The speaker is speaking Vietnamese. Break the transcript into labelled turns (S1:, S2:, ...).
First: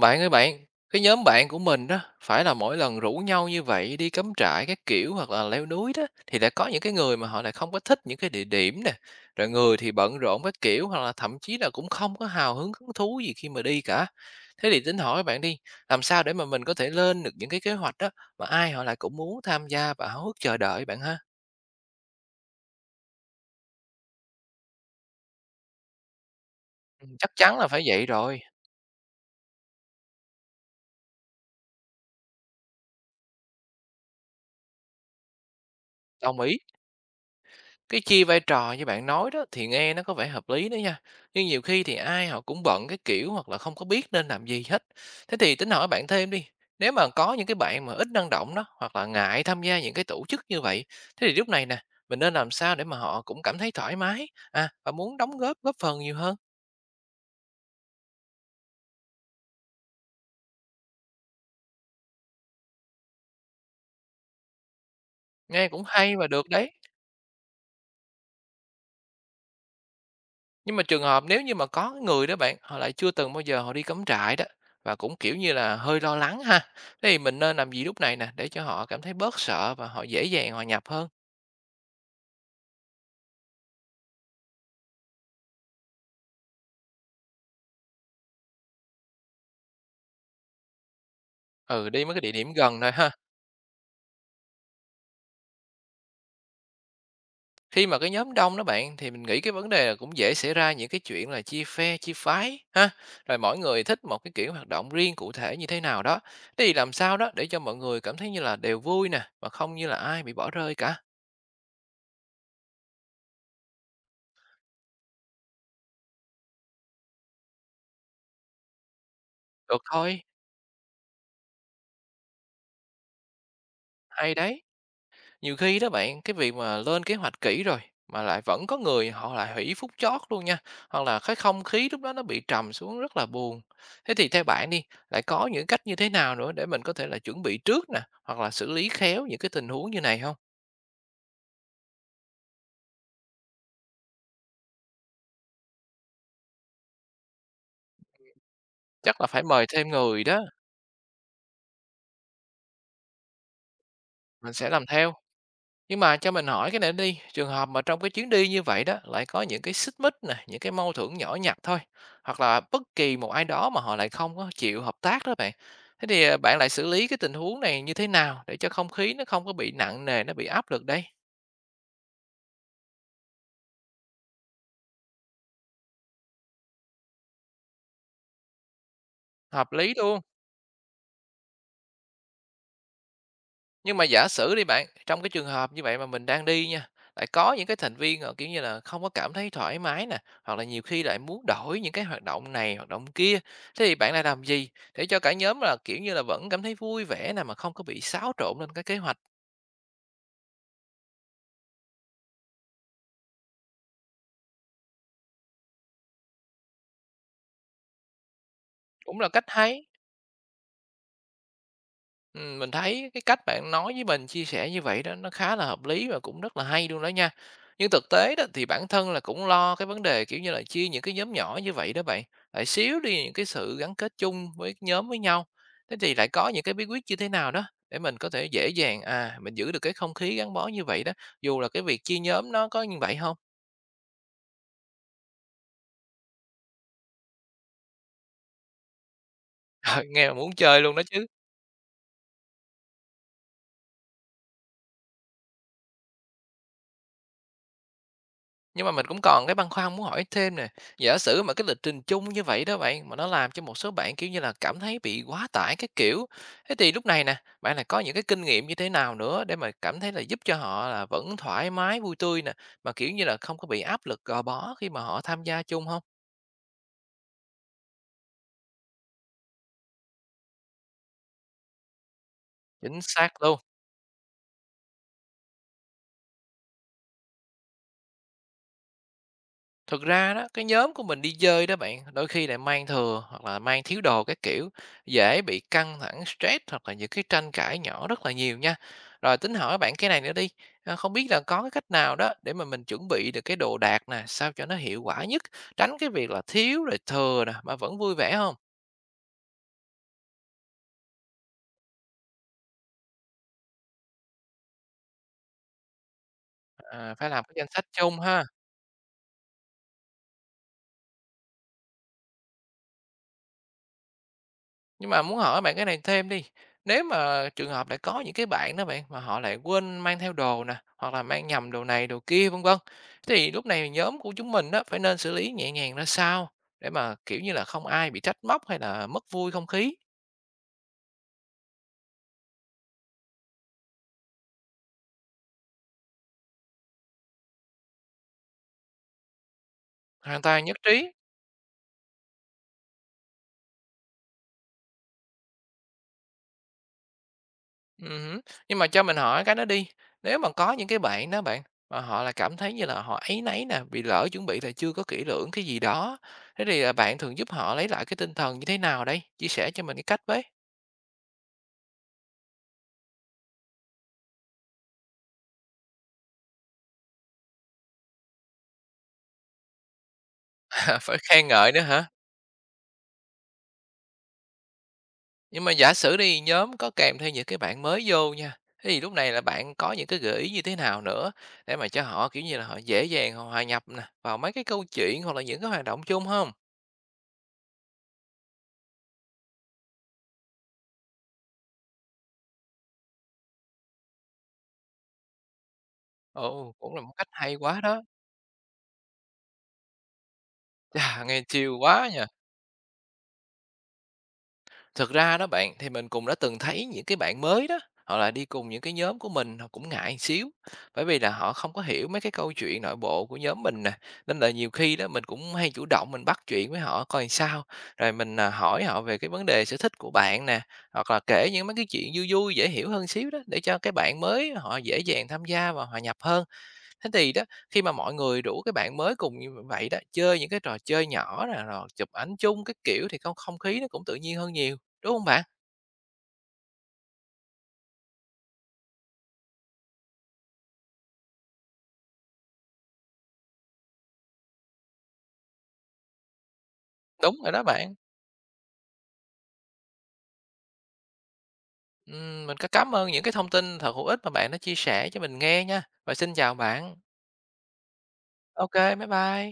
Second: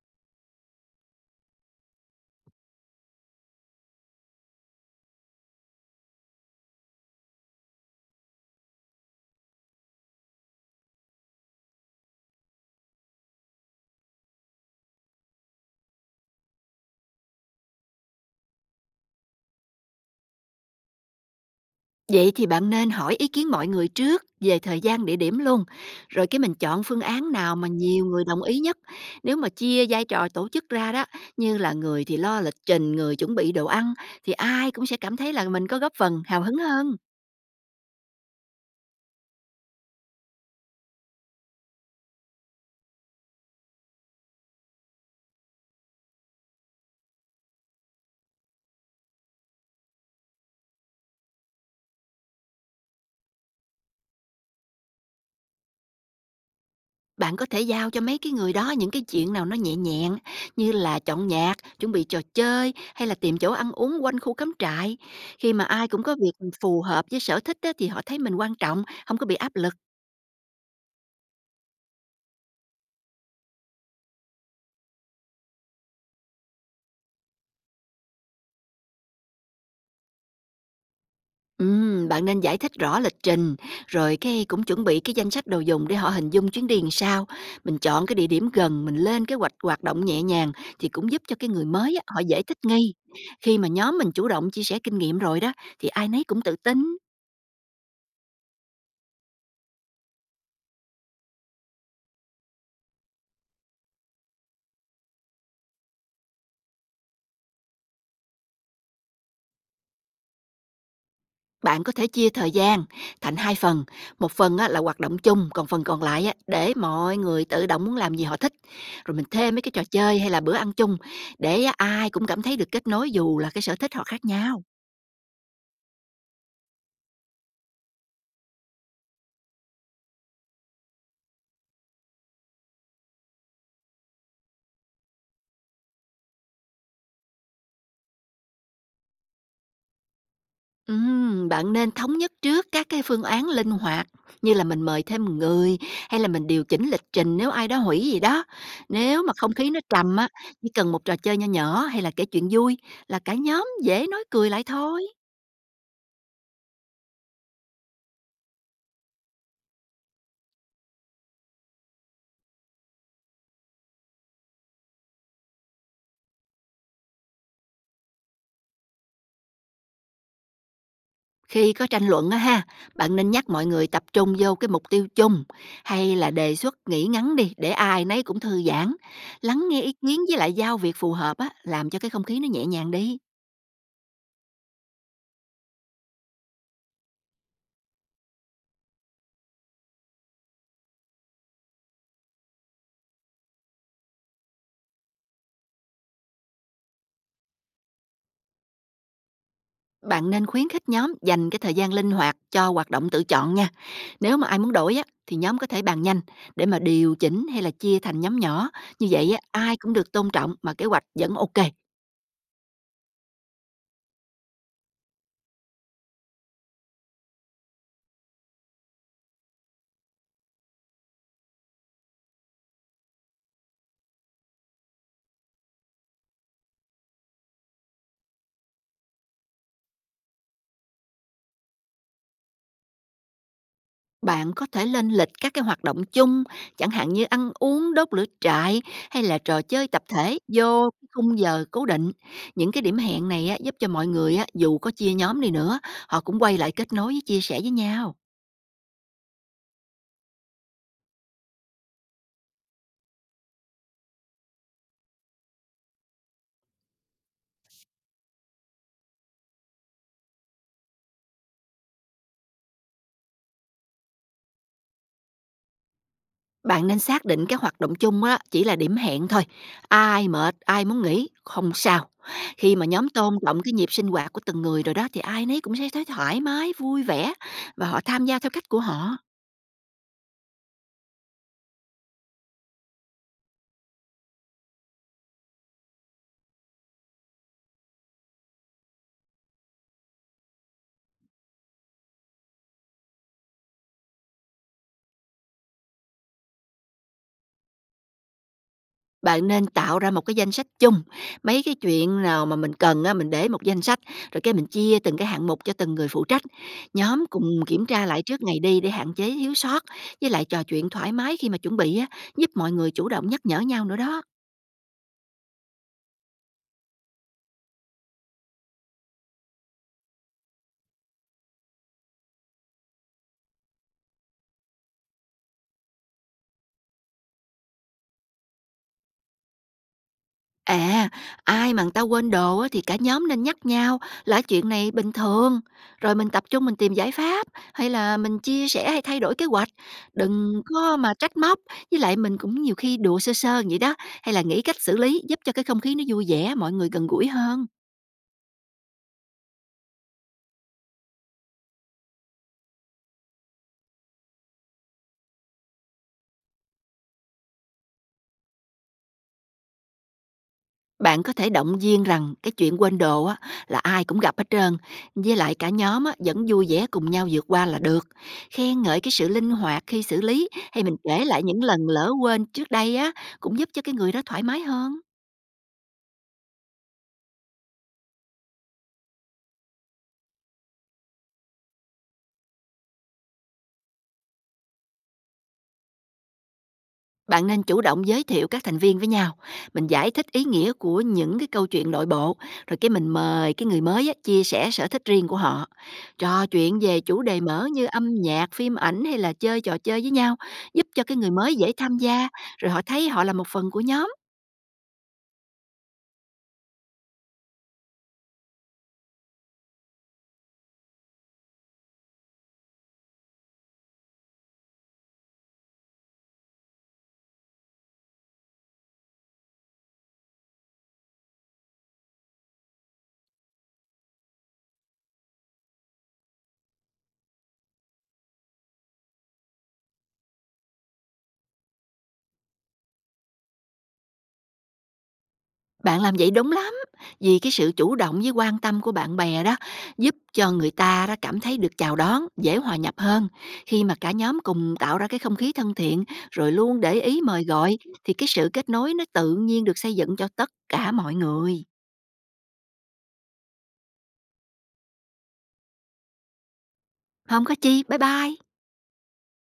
S1: Bạn ơi bạn, cái nhóm bạn của mình đó phải là mỗi lần rủ nhau như vậy đi cắm trại các kiểu hoặc là leo núi đó thì lại có những cái người mà họ lại không có thích những cái địa điểm nè, rồi người thì bận rộn các kiểu hoặc là thậm chí là cũng không có hào hứng hứng thú gì khi mà đi cả. Thế thì tính hỏi bạn đi, làm sao để mà mình có thể lên được những cái kế hoạch đó mà ai họ lại cũng muốn tham gia và háo hức chờ đợi bạn ha?
S2: Vậy thì bạn nên hỏi ý kiến mọi người trước về thời gian, địa điểm luôn, rồi cái mình chọn phương
S1: Ừ. Chắc
S2: án nào
S1: chắn
S2: mà
S1: là phải
S2: nhiều
S1: vậy
S2: người
S1: rồi,
S2: đồng ý nhất. Nếu mà chia vai trò tổ chức ra đó, như là người thì lo lịch trình, người chuẩn bị đồ ăn, thì ai cũng sẽ cảm thấy là mình có góp phần
S1: đồng
S2: hào hứng
S1: ý.
S2: hơn.
S1: Cái chia vai trò như bạn nói đó thì nghe nó có vẻ hợp lý đó nha. Nhưng nhiều khi thì ai họ cũng bận cái kiểu hoặc là không có biết nên làm gì hết. Thế thì tính hỏi bạn thêm đi. Nếu mà có những cái bạn mà ít năng động đó hoặc là ngại tham gia những cái tổ chức như vậy, thế thì lúc này nè, mình nên làm sao để mà họ cũng cảm thấy thoải mái à và muốn đóng góp góp phần nhiều hơn.
S2: Bạn có thể giao cho mấy cái người đó những cái chuyện nào nó nhẹ nhàng, như là chọn nhạc, chuẩn bị trò chơi, hay là tìm chỗ ăn uống quanh khu cắm trại. Khi mà
S1: Nghe cũng
S2: ai cũng có
S1: hay và
S2: việc
S1: được đấy.
S2: phù hợp với sở thích á, thì họ thấy mình quan trọng, không có bị áp lực.
S1: Nhưng mà trường hợp nếu như mà có người đó bạn, họ lại chưa từng bao giờ họ đi cắm trại đó và cũng, kiểu như là, hơi lo lắng ha, thế thì mình nên làm gì lúc này nè để cho họ cảm thấy bớt sợ và họ dễ dàng hòa nhập hơn?
S2: Bạn nên giải thích rõ lịch trình, rồi cái cũng chuẩn bị cái danh sách đồ dùng để họ hình dung chuyến đi làm sao. Mình chọn cái địa điểm gần, mình lên kế hoạch hoạt động nhẹ nhàng thì cũng giúp cho cái người
S1: Ừ,
S2: mới á,
S1: đi mấy
S2: họ
S1: cái địa
S2: dễ
S1: điểm
S2: thích
S1: gần thôi
S2: nghi.
S1: ha.
S2: Khi mà nhóm mình chủ động chia sẻ kinh nghiệm rồi đó, thì ai nấy cũng tự tin.
S1: Khi mà cái nhóm đông đó bạn, thì mình nghĩ cái vấn đề là cũng dễ xảy ra những cái chuyện là chia phe, chia phái ha, rồi mỗi người thích một cái kiểu hoạt động riêng cụ thể như thế nào đó. Thế thì làm sao đó để cho mọi người cảm thấy như là đều vui nè, mà không như là ai bị bỏ rơi cả.
S2: Bạn có thể chia thời gian thành hai phần, một phần á, là hoạt động chung, còn phần còn lại á, để mọi người tự động muốn làm gì họ thích. Rồi mình thêm mấy cái
S1: Được
S2: trò chơi
S1: thôi,
S2: hay là bữa ăn chung để á, ai cũng cảm thấy được kết nối dù là cái sở thích họ khác
S1: hay
S2: nhau.
S1: đấy. Nhiều khi đó bạn, cái việc mà lên kế hoạch kỹ rồi mà lại vẫn có người họ lại hủy phút chót luôn nha, hoặc là cái không khí lúc đó nó bị trầm xuống rất là buồn. Thế thì theo bạn đi, lại có những cách như thế nào nữa để mình có thể là chuẩn bị trước nè, hoặc là xử lý khéo những cái tình huống như này không?
S2: Bạn nên thống nhất trước các cái phương án linh hoạt, như là mình mời thêm người hay là mình điều chỉnh lịch trình nếu ai đó hủy gì đó.
S1: Chắc
S2: Nếu
S1: là
S2: mà
S1: phải
S2: không
S1: mời
S2: khí nó
S1: thêm
S2: trầm
S1: người
S2: á,
S1: đó,
S2: chỉ cần một trò chơi nho nhỏ hay là kể chuyện vui là cả nhóm dễ nói cười
S1: mình
S2: lại
S1: sẽ làm
S2: thôi.
S1: theo. Nhưng mà cho mình hỏi cái này đi, trường hợp mà trong cái chuyến đi như vậy đó lại có những cái xích mích nè, những cái mâu thuẫn nhỏ nhặt thôi, hoặc là bất kỳ một ai đó mà họ lại không có chịu hợp tác đó bạn. Thế thì à, bạn lại xử lý cái tình huống này như thế nào để cho không khí nó không có bị nặng nề, nó bị áp lực đây?
S2: Khi có tranh luận á ha, bạn nên nhắc mọi người tập trung vô cái mục tiêu chung, hay là đề xuất nghĩ ngắn đi để ai nấy cũng thư giãn, lắng
S1: Hợp
S2: nghe ý
S1: lý
S2: kiến
S1: luôn.
S2: với lại giao việc phù hợp á, làm cho cái không khí nó nhẹ nhàng đi.
S1: Nhưng mà giả sử đi bạn, trong cái trường hợp như vậy mà mình đang đi nha, lại có những cái thành viên họ, kiểu như là, không có cảm thấy thoải mái nè, hoặc là nhiều khi lại muốn đổi những cái hoạt động này, hoạt động kia, thế thì bạn lại làm gì để cho cả nhóm là, kiểu như là, vẫn cảm thấy vui vẻ nè, mà không có bị xáo trộn lên cái kế hoạch?
S2: Bạn nên khuyến khích nhóm dành cái thời gian linh hoạt cho hoạt động tự chọn nha. Nếu mà ai muốn đổi á thì nhóm có thể bàn nhanh để mà điều chỉnh hay là chia thành nhóm nhỏ. Như
S1: Cũng là
S2: vậy á,
S1: cách
S2: ai
S1: hay.
S2: cũng được tôn trọng mà kế hoạch vẫn ok.
S1: Mình thấy cái cách bạn nói với mình, chia sẻ như vậy đó nó khá là hợp lý và cũng rất là hay luôn đó nha. Nhưng thực tế đó thì bản thân là cũng lo cái vấn đề, kiểu như là, chia những cái nhóm nhỏ như vậy đó bạn, lại xíu đi những cái sự gắn kết chung với nhóm với nhau. Thế thì lại có những cái bí quyết như thế nào đó để mình có thể dễ dàng, à, mình giữ được cái không khí gắn bó như vậy đó, dù là cái việc chia nhóm nó có như vậy không?
S2: Bạn có thể lên lịch các cái hoạt động chung, chẳng hạn như ăn uống, đốt lửa trại hay là trò chơi tập
S1: Nghe mà
S2: thể
S1: muốn chơi
S2: vô
S1: luôn đó
S2: cái
S1: chứ.
S2: khung giờ cố định. Những cái điểm hẹn này á, giúp cho mọi người á, dù có chia nhóm đi nữa, họ cũng quay lại kết nối với chia sẻ với nhau.
S1: Nhưng mà mình cũng còn cái băn khoăn muốn hỏi thêm nè, giả sử mà cái lịch trình chung như vậy đó bạn, mà nó làm cho một số bạn, kiểu như là, cảm thấy bị quá tải cái kiểu, thế thì lúc này nè, bạn là có những cái kinh nghiệm như thế nào nữa để mà cảm thấy là giúp cho họ là vẫn thoải mái, vui tươi nè, mà, kiểu như là, không có bị áp lực gò bó khi mà họ tham gia chung không?
S2: Bạn nên xác định cái hoạt động chung á chỉ là điểm hẹn thôi, ai mệt, ai muốn nghỉ, không sao. Khi mà
S1: Chính
S2: nhóm tôn
S1: xác luôn.
S2: trọng cái nhịp sinh hoạt của từng người rồi đó, thì ai nấy cũng sẽ thấy thoải mái, vui vẻ và họ tham gia theo cách của họ.
S1: Thực ra đó, cái nhóm của mình đi chơi đó bạn, đôi khi lại mang thừa hoặc là mang thiếu đồ các kiểu, dễ bị căng thẳng, stress hoặc là những cái tranh cãi nhỏ rất là nhiều nha. Rồi tính hỏi bạn cái này nữa đi, à, không biết là có cái cách nào đó để mà mình chuẩn bị được cái đồ đạc nè, sao cho nó hiệu quả nhất, tránh cái việc là thiếu rồi thừa nè mà vẫn vui vẻ không?
S2: Bạn nên tạo ra một cái danh sách chung, mấy cái chuyện nào mà mình cần á mình để một danh sách, rồi cái mình chia từng cái hạng mục cho từng người phụ trách.
S1: À,
S2: Nhóm
S1: phải làm cái
S2: cùng
S1: danh sách
S2: kiểm tra
S1: chung
S2: lại trước
S1: ha.
S2: ngày đi để hạn chế thiếu sót, với lại trò chuyện thoải mái khi mà chuẩn bị á, giúp mọi người chủ động nhắc nhở nhau nữa đó.
S1: Nhưng mà muốn hỏi bạn cái này thêm đi, nếu mà trường hợp lại có những cái bạn đó bạn mà họ lại quên mang theo đồ nè, hoặc là mang nhầm đồ này đồ kia vân vân, thì lúc này nhóm của chúng mình đó phải nên xử lý nhẹ nhàng ra sao để mà, kiểu như là, không ai bị trách móc hay là mất vui không khí?
S2: À, ai mà người ta quên đồ á, thì cả nhóm nên nhắc nhau là chuyện này bình thường, rồi mình tập trung mình tìm giải pháp, hay là mình chia sẻ hay thay đổi kế hoạch,
S1: Hoàn
S2: đừng
S1: toàn nhất
S2: có
S1: trí.
S2: mà trách móc, với lại mình cũng nhiều khi đùa sơ sơ vậy đó, hay là nghĩ cách xử lý giúp cho cái không khí nó vui vẻ, mọi người gần gũi hơn.
S1: Ừm. Nhưng mà cho mình hỏi cái đó đi, nếu mà có những cái bạn đó bạn, mà họ là cảm thấy như là họ áy náy nè, bị lỡ chuẩn bị là chưa có kỹ lưỡng cái gì đó, thế thì, à, bạn thường giúp họ lấy lại cái tinh thần như thế nào đây? Chia sẻ cho mình cái cách với.
S2: Bạn có thể động viên rằng cái chuyện quên đồ á, là ai cũng gặp hết trơn, với lại cả nhóm á, vẫn vui vẻ cùng nhau vượt qua là được. Khen ngợi cái sự linh hoạt khi xử lý hay mình
S1: À, phải
S2: kể lại
S1: khen
S2: những
S1: ngợi
S2: lần
S1: nữa hả?
S2: lỡ quên trước đây á, cũng giúp cho cái người đó thoải mái hơn.
S1: Nhưng mà giả sử đi, nhóm có kèm thêm những cái bạn mới vô nha, thế thì lúc này là bạn có những cái gợi ý như thế nào nữa để mà cho họ, kiểu như là, họ dễ dàng họ hòa nhập nè, vào mấy cái câu chuyện hoặc là những cái hoạt động chung không?
S2: Bạn nên chủ động giới thiệu các thành viên với nhau, mình giải thích ý nghĩa của những cái câu chuyện nội bộ, rồi cái mình mời cái người mới á, chia sẻ sở thích riêng của họ. Trò
S1: Ồ,
S2: chuyện
S1: cũng
S2: về
S1: là một
S2: chủ
S1: cách
S2: đề
S1: hay
S2: mở
S1: quá
S2: như
S1: đó.
S2: âm nhạc, phim ảnh hay là chơi trò chơi với nhau, giúp cho
S1: Chà,
S2: cái người
S1: nghe
S2: mới dễ
S1: chill
S2: tham
S1: quá nhỉ!
S2: gia, rồi họ thấy họ là một phần của nhóm.
S1: Thực ra đó bạn, thì mình cũng đã từng thấy những cái bạn mới đó, họ lại đi cùng những cái nhóm của mình, họ cũng ngại xíu, bởi vì là họ không có hiểu mấy cái câu chuyện nội bộ của nhóm mình nè, nên là nhiều khi đó mình cũng hay chủ động mình bắt chuyện với họ coi sao, rồi mình, à, hỏi họ về cái vấn đề sở thích của bạn nè, hoặc là kể những mấy cái chuyện vui vui, dễ hiểu hơn xíu đó, để cho cái bạn mới họ dễ dàng tham gia và hòa nhập hơn. Thế thì đó, khi mà mọi người rủ cái bạn mới cùng như vậy đó, chơi những cái trò chơi nhỏ nè, rồi chụp ảnh chung cái kiểu thì không không khí nó cũng tự nhiên hơn nhiều, đúng không bạn?
S2: Bạn làm vậy đúng lắm, vì cái sự chủ động với quan tâm của bạn bè đó giúp cho người ta đó cảm thấy được chào đón, dễ hòa nhập hơn. Khi mà cả nhóm cùng tạo ra cái không khí thân thiện, rồi luôn để ý
S1: Đúng
S2: mời
S1: rồi đó
S2: gọi,
S1: bạn.
S2: thì cái sự kết nối nó tự nhiên được xây dựng cho tất cả mọi người.
S1: Mình cảm ơn những cái thông tin thật hữu ích mà bạn đã chia sẻ cho mình nghe nha, và xin chào bạn.
S2: Không có chi, bye bye.
S1: Ok, bye bye.